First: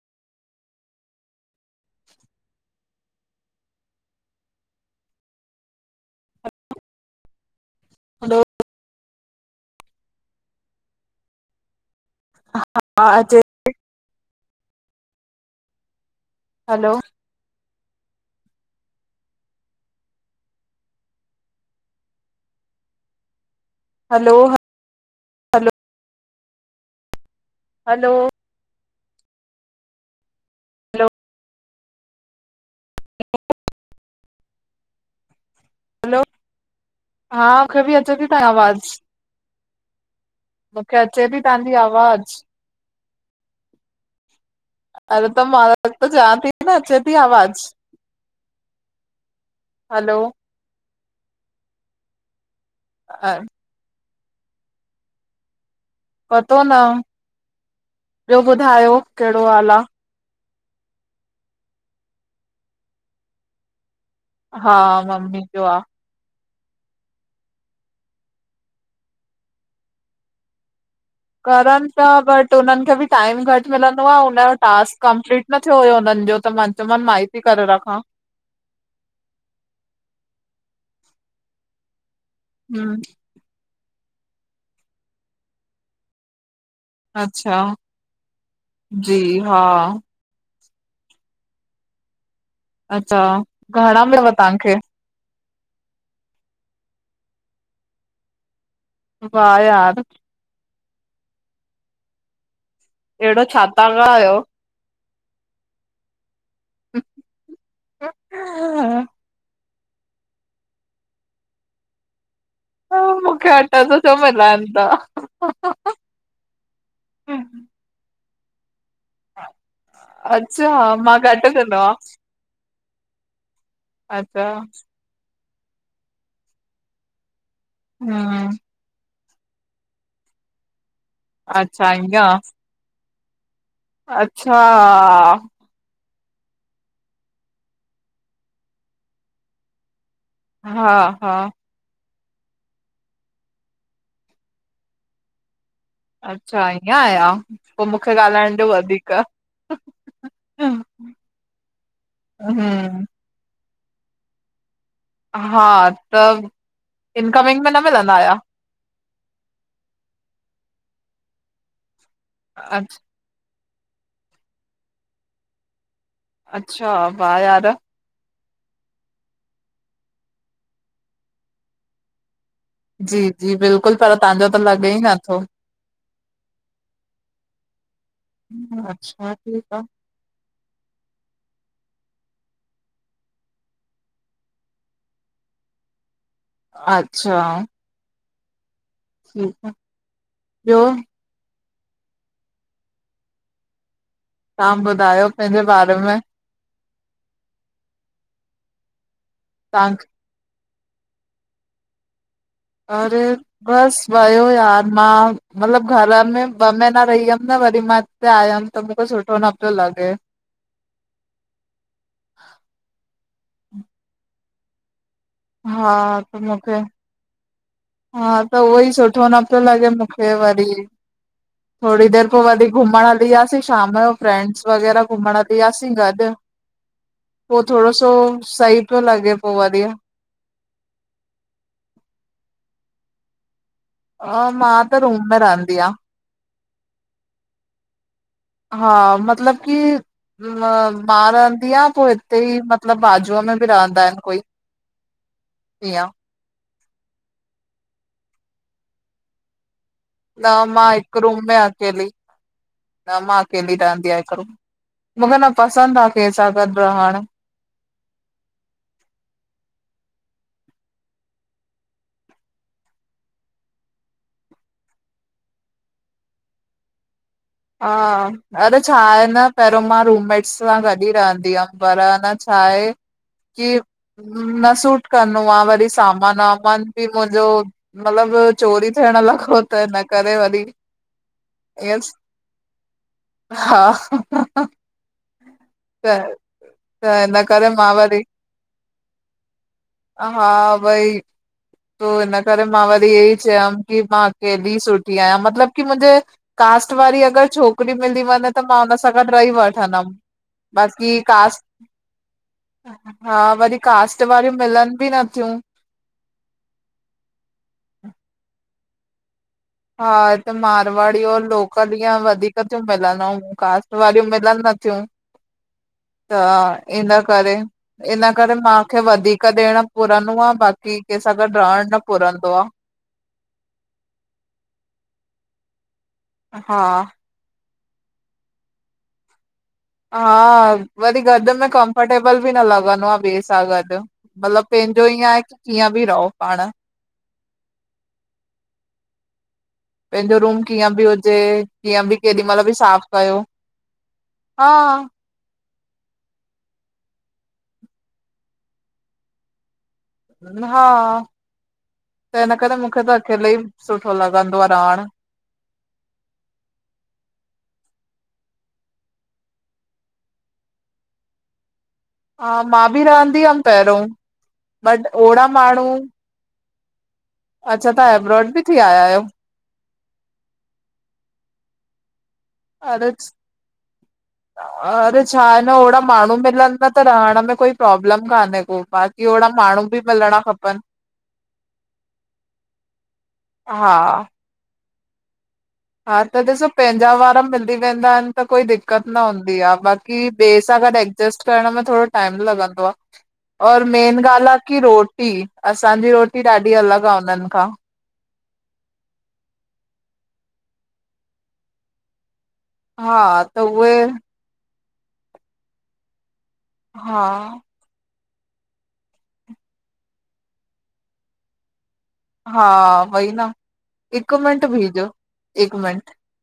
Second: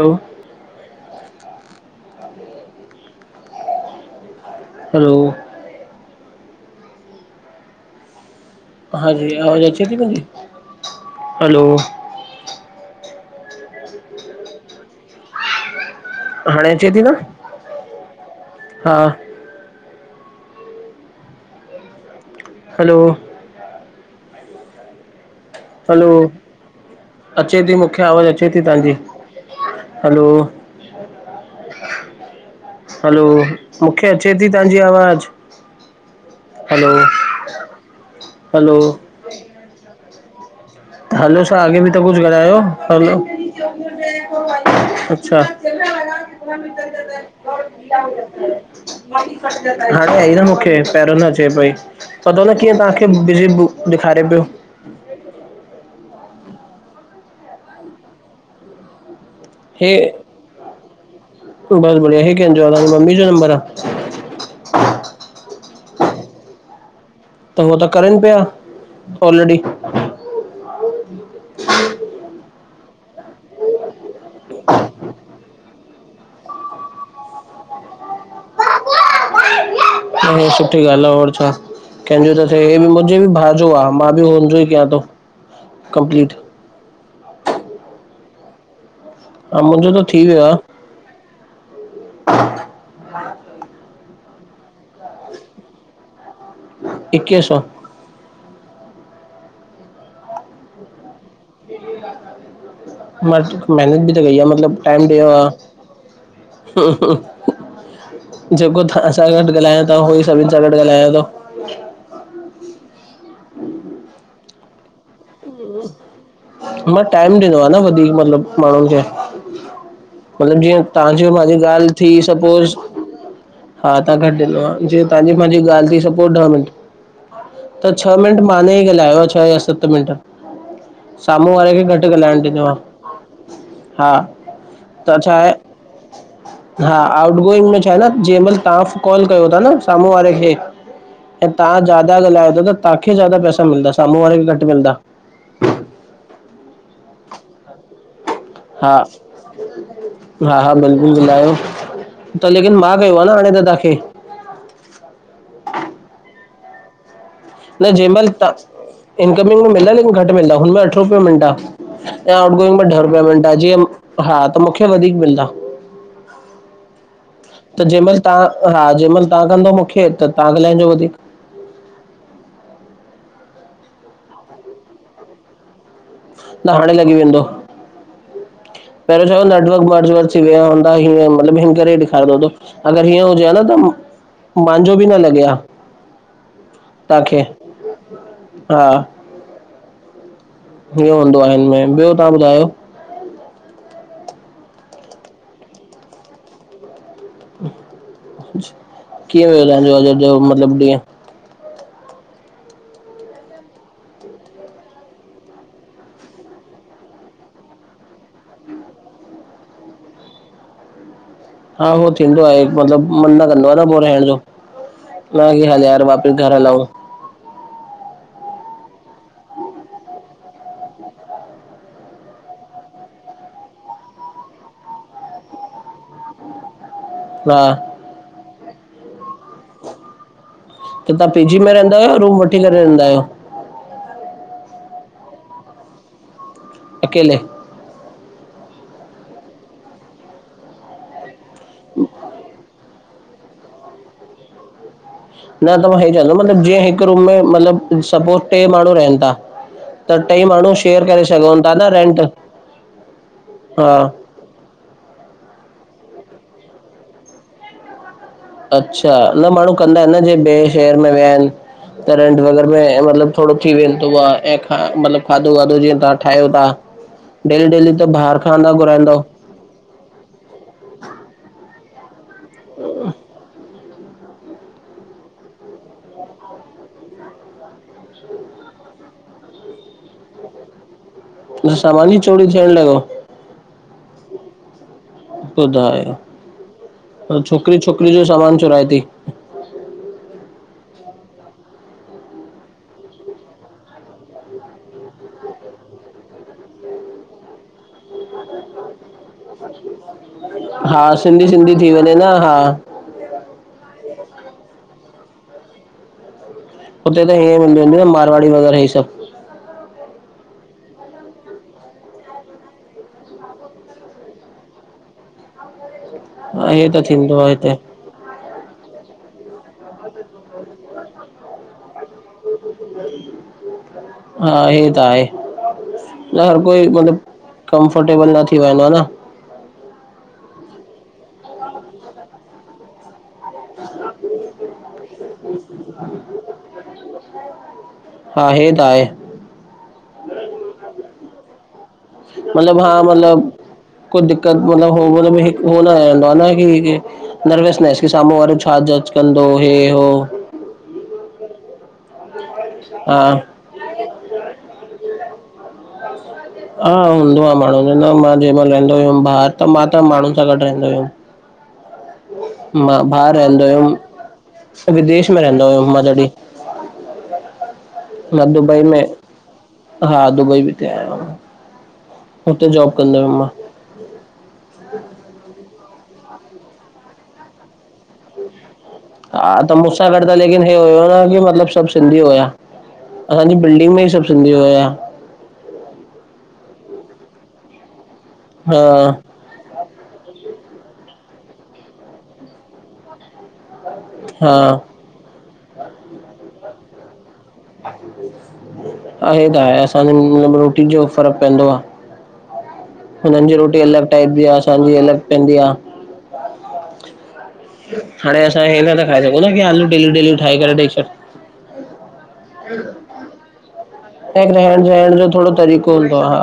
हलो। [inaudible] हलो! Hello. Hello! हांजी आवाज अचे थी न मुंजी? हलो! हा हा हा अचेत हाणे अचे हलो थी न? हा। हलो हलो, हा? हलो, अचे ती मुखे हलो आवाज़ अच अचेती तांजी। हलो हलो हलो, मुखे अचे ती तांजी आवाज़। हलो! हलो हा मुखे बि अचे ती तां हलो आवाज़। मूंखे अचे थी हलो सा तव्हांजी आॻे बि त कुझु आवाज़ ॻाल्हायो, हलो अरे अच्छा त मां त चवां थी न अचे थी आवाज़ हाणे हलो आई न मुखे पहिरियों न अचे पई पतो न कीअं तहांखे बिज़ी बु ॾेखारे पियो। पतो न, ॿियो ॿुधायो कहिड़ो हाल आ? ऐ, ऐ बस बढ़िया। हे कंहिंज आ मम्मी जो नंबर आ? हा मम्मी जो आ। त हूअ त करनि पिया ऑलरेडी। करनि पिया बट हुननि खे बि टाइम घटि मिलंदो आ, हुन जो टास्क कंप्लीट न थियो हुयो हुननि जो त मां चयो मान मां ई ती करे रखां। हीअ सुठी ॻाल्हि आ और छा, कंहिंजो त थिए, ही बि हम्म मुंहिंजे भाउ जो आ। मां बि हुन जो ई कयां थो कंप्लीट। अच्छा। जी। हा मुंहिंजो त थी वियो आ। अच्छा, घणा मिलयव तहांखे? इक्वीह सौ। वाह यार! अहिड़ो छा था मेहनत बि त ॻायो? कई आ मतिलब टाइम ॾियणु आ। जगो धा। तहां सां गॾु ॻाल्हायां थो, उहो ई सभिनि सां गॾु ॻाल्हायां थो। ह मूंखे ठ सौ त मिलन था। मां टाइम ॾिनो आ न वधीक मतिलबु माण्हुनि जे, मतलबु अच्छा जीअं मां तांजी घट मांजी कंदो ॻाल्हि आहियां थी सपोज़, हा तां घटि अच्छा ॾिनो आ, जीअं तांजी मांजी ॻाल्हि थी सपोज़ ॾह मिनट त छह मिंट हम्म मांन ई ॻाल्हायो आ छह या सत मिंट। साम्हूं वारे खे अच्छा घटि ईअं ॻाल्हाइण ॾिनो आ, हा अच्छा त छा आहे हा आउट गोइंग में छा आहे न जं महिल तव्हां कॉल कयो था न साम्हूं वारे खे हा हा ऐं तहां ज्यादा ॻाल्हायो ता त तहांखे ज्यादा पैसा मिलंदा, साम्हूं वारे खे घटि मिलंदा। अच्छा ईअं आ या? पो मूंखे ॻाल्हाइण ॾियो हा वधीक। हा हा बिल्कुलु ॻाल्हायो त लेकिन मां कयो आ न हाणे त तव्हांखे। हा तब न जंहिं महिल तां, इनकमिंग मिलन ई घटि मिलंदा हुनम अठ रुपयो मिन्ट आ। त आउट गोइंग में अछ ॾह रुपया मिन्ट आ जीअं, हा त मुखे वधीक मिलदा। अच्छा, वा यार। जंहिं महिल तां हा, जंहिं महिल तां कंदव मूंखे त तां ॻाल्हाइजो वधीक। जी जी बिल्कुलु, पर तहांजो त लॻे ई नथो। त हाणे लॻी वेंदो, पहिरियों अच्छा छा न ठीकु आहे नेटवर्क ॿेटवर्क विया हूंदा हीअं मतिलब हिन करे इन्कॉरेक्ट ॾेखारिंदो हूंदो, अगर हीअं हुजे आ न त मांजो बि न लॻे आ तांखे, हा। ठीक आ, ॿियो? ईअं हूंदो आहिन मैम, ॿियो तहां ॿुधायो? तहां ॿुधायो पंहिंजे बारे में? कीअं वियो तहांजो तव्हां अॼु जो मतिलबु ॾींहं? और बसि वयो यार, मां मतिलबु घर में ॿ महीना रही हुयमि न वरी मां हिते आयम त मुखे सुठो न प्यो लॻे। हा उहो थींदो आहे, मतिलबु मन न कंदो आ न पो रहण जो। न हली आ हा यार वापस त घर मूंखे हलऊं। हा त उहोई सुठो न पियो लॻे मुखे वरी। [inaudible] थोड़ी देर पो वरी घुमण हली वयासीं शाम जो फ्रैड्स वग़ैरह घुमण हली वयासीं गॾ। हा पो थोड़ो सो सही पियो लॻे पो वरी। त तां पी जी में रहंदा आयो? या रूम वठी करे रहंदा आयो। हा मां त रूम में रहंदी आं। अकेले। हा मतलब कि मां रहंदी आ पो हिते ई म मतिलब बाजूअ में बि रहंदा आहिन कोई। न न मां ईअं हे चवंदम जी हिक रूम में मतलब सपोज टे माण्हू रहन ता न मां हिक रूम में अकेली रेंट न मां अकेली हा रहंदी आयां हिक रूम न न पसंद आ केंसा गॾ रहण, अच्छा न माण्हू कंदा अन न जीअं ॿे शहर में विया आहिन। त रेंट वग़ैरह में मतलब थोड़ो थी वेंदो आ ऐं मतलब खाधो वाधो जीअं तव्हां ठाहियो ता। डेली डेली त बाहिर खां न घुराईंदव। पेरों मां रूममेट्स सां गॾ ई रहंदी हुअम पर अन छाए कि न सूट कंदो आ वरी सामान वामान बि मुंजो मतलब चोरी थियण लॻो त हिन करे वरी ईअं सामान ई चोरी थियण लॻव? हा त जाए त हिन करे छोकरी मां छोकरी वरी जो सामान चुराए ती हा भई तो हिन करे मां वरी चयम कि मां अकेली ई सुठी आयां मतलब की मुंजे कास्ट वारी अगर छोकरी मिलदी वञे त मां हुन सां गॾ रही वठंदम। हा बाकी सिंधी कास्ट सिंधी थी वञे न हा हा वरी कास्ट वारियूं मिलन बि नथियूं। हुते त हे हूंदो न मारवाड़ी वग़ैरह हे सभ। हा हिते मारवाड़ी और लोकल ईअं वधीक तियूं मिलन अऊं कास्ट वारियूं मिलन नथियूं। हा हे त इन थींदो आ करे हिते इन करे मांखे वधीक ॾियण पुरंदो आ बाकी केंसां गॾ रहण न पुरंदो आ। हा इयो त आहे न हर कोई हा मतलब कमफर्टेबल न थी वेंदो न। हा वरी गॾ में कमफर्टेबल बि न लॻंदो आ बेस सां गॾ मतलब पैंजो ईअं आए की कीअं बि रहो पाण। [inaudible] हा हे त आहे। पैंजो रूम कीअं बि हुजे। कीअं बि केॾी महिल बि मतलब हा साफ़ कयो मतलब कोई दिकक़त मतलब हो हा। हुनमें, उहो न [unintelligible] नर्वसनैस कि साम्हूं वारो छा जज कंदो हे हो। न न हा त हिन करे मूंखे त हा अकेलो ई सुठो लॻंदो आ रहण हा हूंदो आ माण्हूअ जो न मां जें मल रेंदो हुयुम ॿाहिर त मां त माण्हून सां गॾ रहंदो हुयुम। हा मां बि ॿाहिर रहंदी हुअमि रहंदो पहिरियों हुयुम बट विदेश में ओड़ा रहंदो माण्हू हुयुम मां जॾी। अच्छा तव्हां एब्रॉड मां बि थी दुबई में आया आहियो हा दुबई भी थी आयम हुते जॉब अरे कंदो हुयम मां। अरे छा आहे न ओड़ा माण्हू मिलन त रहण में कोई प्रॉब्लम कान्हे को बाक़ी हा ओड़ा त माण्हू बि मुुसां गॾ मिलणा हे खपनि हुयो न कि मतलब सभ सिंधी हुया। असांजी बिल्डिंग में ही हा। सब सिंधी हुया। हा त ॾिसो पंहिंजा वारा मिली वेंदा आहिन त कोई हा दिक्कत न हूंदी। बया ॿे सां गद एडजेस्ट करण में थोङो टाइम लॻंदो आ। और मेन ॻाल् हा। आ की रोटी असांजी रोटी ॾाढी अलग आहे उन्न खां। ईयो त आहे असांजे रोटी जो फ़र्क़ पवंदो आ। हा हुनन जी त रोटी उहे अलॻ टाइप जी आ असांजी अलॻ पवंदी आ। हा! हाणे असां हे नथा खाई सघूं ना की आलू डेलि डेलि ठाहे करे ॾई छॾ। हा वई न हिक ऐं मिंट रहण बीजो सहण जो थोरो हिक तरीक़ो मिंट। हूंदो हा!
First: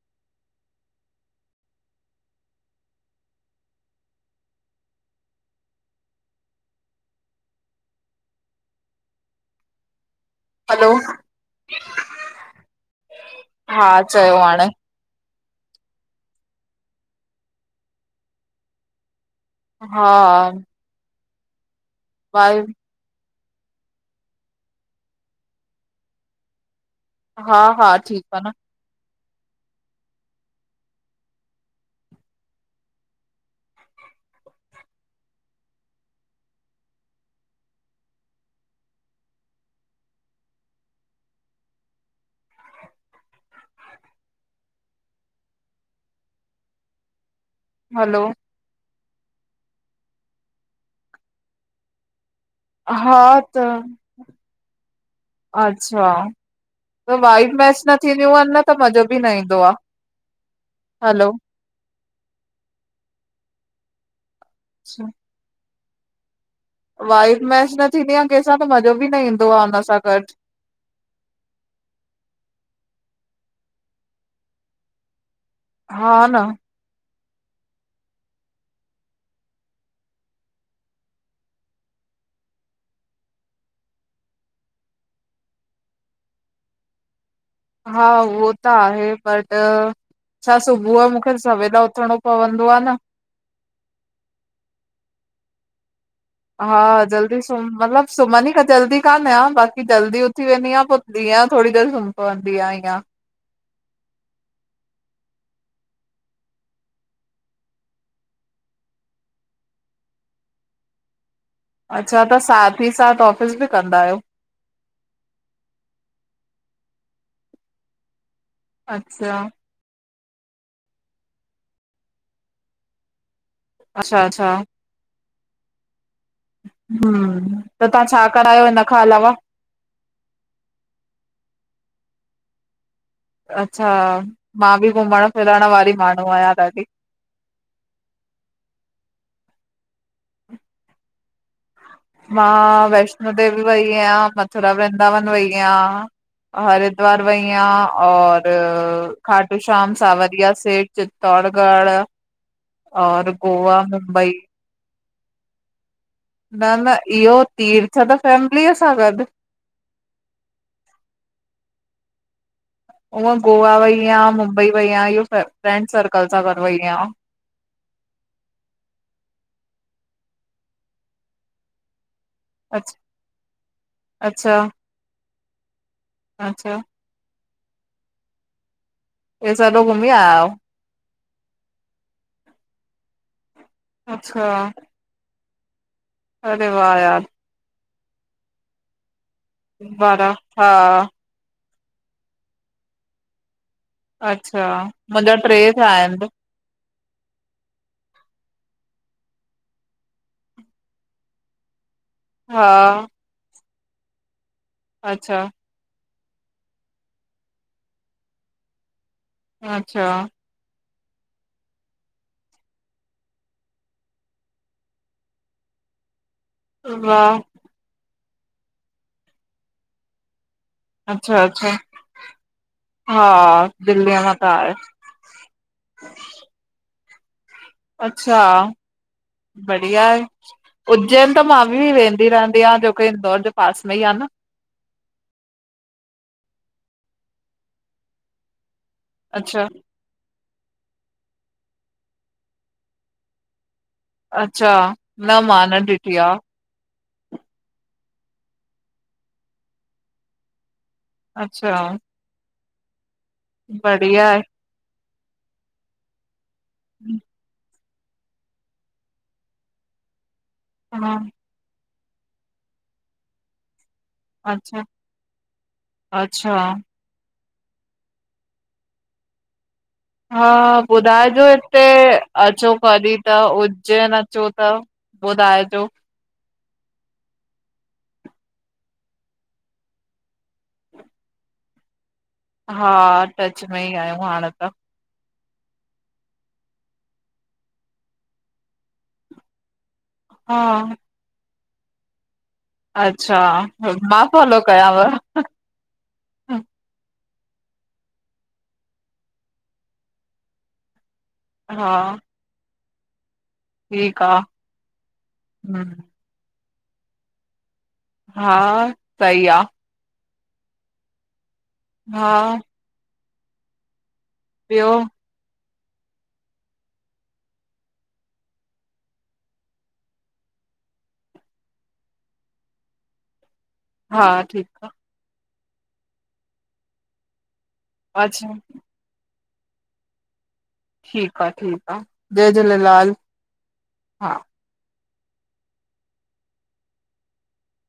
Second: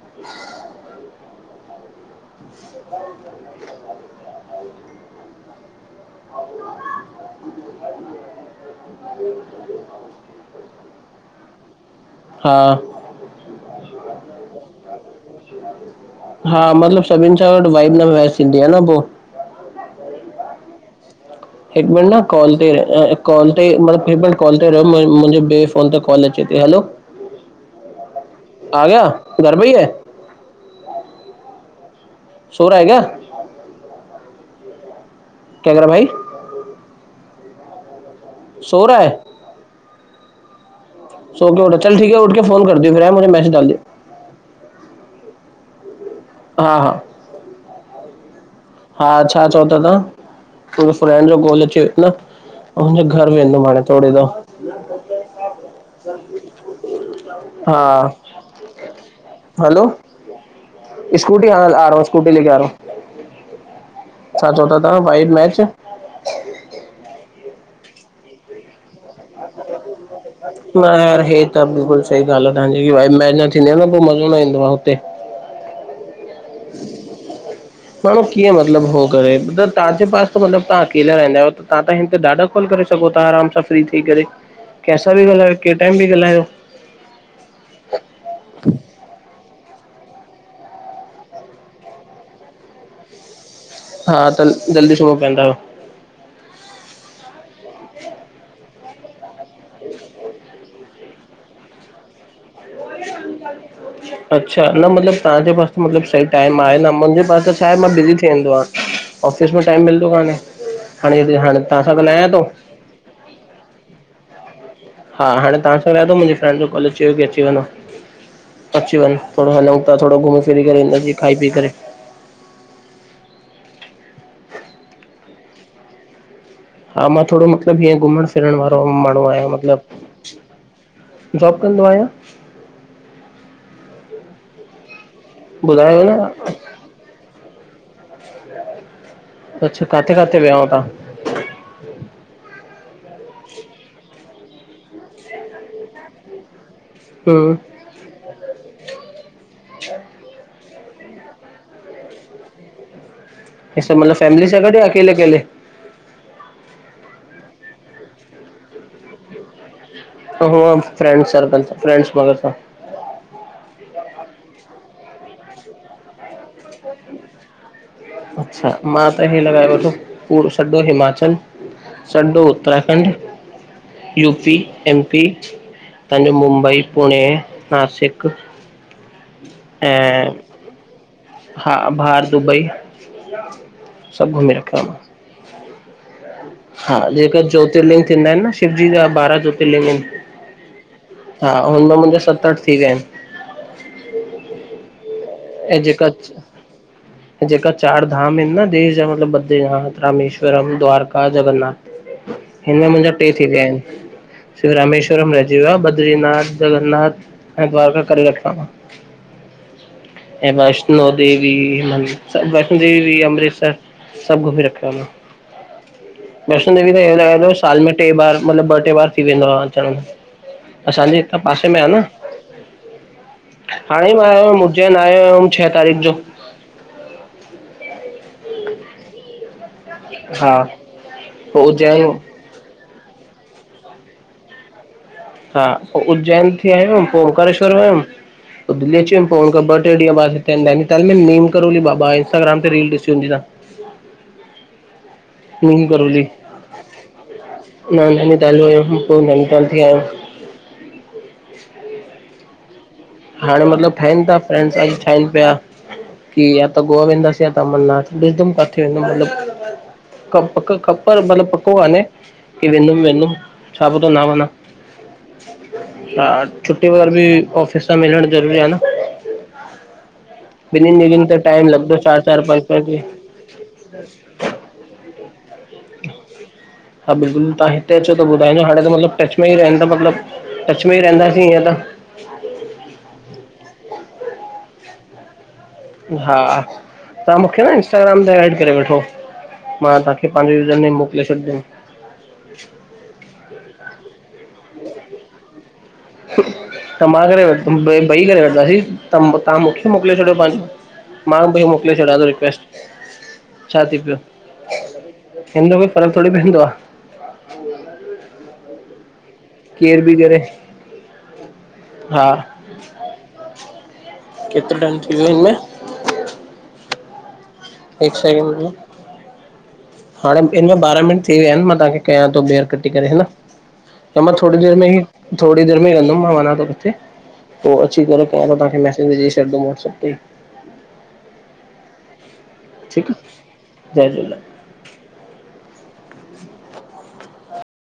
गरररररर [inaudible] [inaudible] हलो! हा! हा! चयो हाणे। [inaudible] हा! मतलब सभिन सां गॾु वाइब न वेस थिंधी आ न पो हा! हिक मिंट न कॉल बाए ते कॉल ते मतिलब हे मिंट कॉल ते रहयो मुंह मुंहिंजो ॿे फ़ोन ते कॉल अचे थो। हलो! हा-हा ठीक आ न। आ गया घर में ही है। सो रहा हे क्या? क्या कह रहा भाई। सो रहा है। सोके उठ चल ठीक है उठ के फोन कर दियो फिर मुझे मैसेज डाल दियो। हा! हलो! हा छा चओ था तव्हां मुंहिंजो फ्रेंड जो कॉल अची वियो न। हुनजे हा घर त वेंदम हाणे थोड़ी देर! अच्छा! त वाइब हा मैच न थीदियूं आहिन न त मज़ो बि न ईंदो आ। हलो स्कुटी हां आ रहा हूं। हां, स्कुटी ले के आ रहा हूं। छा चओ था तव्हां वाइब मैच वाइब मैच न थींदी आ कंहिं सां त मज़ो बि न ईंदो आ हुन सां गॾु। हे त बिल्कुल सही ॻाल् आ तव्हांजी वाइब में न थींदी आ न पो मज़ो न ईंदो आ हुते। हा न। [inaudible] माणहू कीअं मतिलब हो करे त तव्हांजे पास त मतिलब तव्हां अकेला रहंदा आहियो न। तव्हां त हिन ते ॾाढा कॉल करे सघो था आराम सां फ्री थी करे कंहिं सां बि ॻालायो कैं टाइम बि ॻालायो। हा उहो त आहे बट छा सुबुह जो मूंखे सवेल उथणो पवंदो आ न। हा त जल्दी सुबह‌ पवंदा आयो। हा जल्दी सुम मतलब सुमंदी त जल्दी कान आयां बाक़ी जल्दी उथी वेंदी आहियां पो दीया थोरी देर सुम्ही पवंदी आ। [inaudible] अच्छा हिन जो मतिलबु तां जे पासे मतिलबु सही टाइम आहे, न मुंहिंजे पास छा आहे न मां बिज़ी थी वेंदो आ। ऑफिस में टाइम मिलंदो काने, हाणे ज हाणे तव्हां सां अच्छा, ॻाल्हायां त थो साथ भी साथ ऑफ़िस बि कंदा आहियो। हा हाणे तां सां ॻाल्हा थो, मुहिंजी फ्रैंड जो कॉल अची चयो बि कॉल अची वेञो अची वञे, अच्छा थोड़ो हलूं था, थोड़ो घुमी फिरी करे, ईंन जी खाई पी करे। अछा- अछा हा मां थोड़ो हम्म मतिलबु त हीअं, तव्हां छा घुमणु कंदा फिरणु आहियो हिन वारो खां माण्हूं अलावा आहियां, मतिलबु जॉब कंदो आहियो? अच्छा, मां बि घुमणु फिरणु वारी ॿुधायो न माण्हूं आहियां ॾाढी अच्छ, काथे काथे विया हुयव तां मां वैष्णो देवी वईया, मथुरा, वृन्दावन वईया हरिद्वार हम्म वईया और र, खाटू श्याम, सांवरिया सेठ, चित्तौड़गढ़ और गोवा, इ सभ मतिलबु मुंबई फैमिली सा गॾ या अकेले- अकेले न न, इहो तीर्थ त फैमिलीअ सां गॾु हो फ्रैंड्स सर्कल, फ्रैंड्स ग्रुप सां उअं गोवा वई आहिया, मुंबई वई आहिया, इहो फ्रैंड सर्कल सां गॾ वई आहिया। अच्छा, मां त हिन वार तो पुरे सॼो हिमाचल सॼो अछ उत्तराखंड, यूपी, अच्छा एम पी, तांजो अच्छा मुंबई पुणे, नासिक वे सॼो घुमी आया ऐं आहियो। हा हा बाहरि दुंबई, सभु घुमी अच्छा रखियो मां अरे हा वाह यार जेका ज्योतिर्लिंग थींदा आहिनि, न शिवजी जा ॿारहां ज्योति बारहा हा हा हुन मुंजा सत अठि थी विया आहिनि। अच्छा मंदिर ऐं जेका च जेका चारि धाम हिनि न देश जा मतिलबु मथे हा रामेश्वरम, द्वारका, जगन्नाथ हा हिन में मुहिंजा टे थी विया आहिनि, श्री रामेश्वरम अच्छा रहिजी वियो आ बद्रीनाथ जगन्नाथ, ऐं द्वारका करे, रखियो मां अच्छा ऐं वैष्णो देवी म वैष्णो देवी बि अमृतसर सभु घुमी रखियो आ मां वैष्णो देवी त इहो वाह! लॻंदो आहे, साल में टे बार मतिलबु ॿ टे बार थी वेंदो आहे, अचण में असांजे हितां अच्छा, पासे अच्छा में आ न, हा हाणे दिल्लीअ मां त वियो हुअमि आहे, उज्जैन वियो हुअमि छह तारीख़ जो अच्छा बढ़िया आहे, हा उज्जैन त पोइ मां बि उज्जैन वेंदी रहंदी आ जोकी इंदौर जो पास में ई आ न हा उज्जैन थी, आयुमि पो ओंकारेश्वर वयुमि, पो दिल्ली जी ॾिसीम पो अच्छा, ॿ टे ॾींह बाद हिते नैनीताल में नीम करौली बाबा आहे इंस्टाग्राम ते रील ॾिसी हूंदी तां [inaudible] अच्छा न मां न नींव ॾिठी करौली आ, मां नैनीताल वियो, हुअम पोइ नैनीताल थी आयमि। अच्छा हाणे मतिलबु ठहिनि बढ़िया था आहे। फ्रेंड्स ठहिनि पिया, कि या त गोआ वेंदास या त अमरनाथ। ॾिसदमि काथे वेंदमि मतिलबु कब-पको-कप हा, मतिलबु पको कान्हे कि वेंदुमि-वेंदुमि। छा पतों न वञा, अच्छा, आ अच्छा छुट्टी वगैरह बि विक-ऑफ त मिलण ज़रूरी आहे न। हा, ॿिन्हिनि ॾींहंनि ते ॿुधाइजो टाइम हिते लॻंदो चारि चारि पंज अचो पंज ॾींहं कॾहिं? त उज्जैन अचो त ॿुधाएजो। हा बिल्कुलु, तव्हां हिते अचो त ॿुधाईजो हाणे त मतिलबु टच में ई रहंदमि मतिलबु टच में ई रहंदासीं इअं त। हा टच में ई आहियूं हाणे त। हा, तव्हां मूंखे इंस्टाग्राम ते ऐड करे वठो। मां तव्हांखे पंहिंजो रिज़्यूमि हा, मोकिले छॾिंदुमि। अच्छा, मां फॉलो कयांव। त मां करे रखदुमि, ॿई करे वठंदासीं त तव्हां मूंखे मोकिले छॾियो पंहिंजो। मां भाई मोकिले हा छॾां थो रिक्वेस्ट। छा थी पियो, ठीकु आ, हिनमें हम्म, फर्क़ थोड़ी पवंदो आहे। हा, सही आ। केरु बि करे। हा। केतिरो ॿियो टाइम थी वियो इअं हिकु साल [unintelligible] [inaudible] हाणे हिन में ॿारहां मिन्ट थी विया आहिनि, मां तव्हांखे कयां थो ॿियर कटे करेा त हा मां थोडी़ देर ठीकु में आ, ई, थोड़ी देर में ई रहंदुमि मां वञा थो किथे पो अची करे पाण अच्छा तव्हांखे मैसज विझी छॾिंदुमि वाट्सअप ते। ठीकु आहे-ठीकु आहे, जय ठीकु झूलेलाल, आहे जय झूलेलाल हा।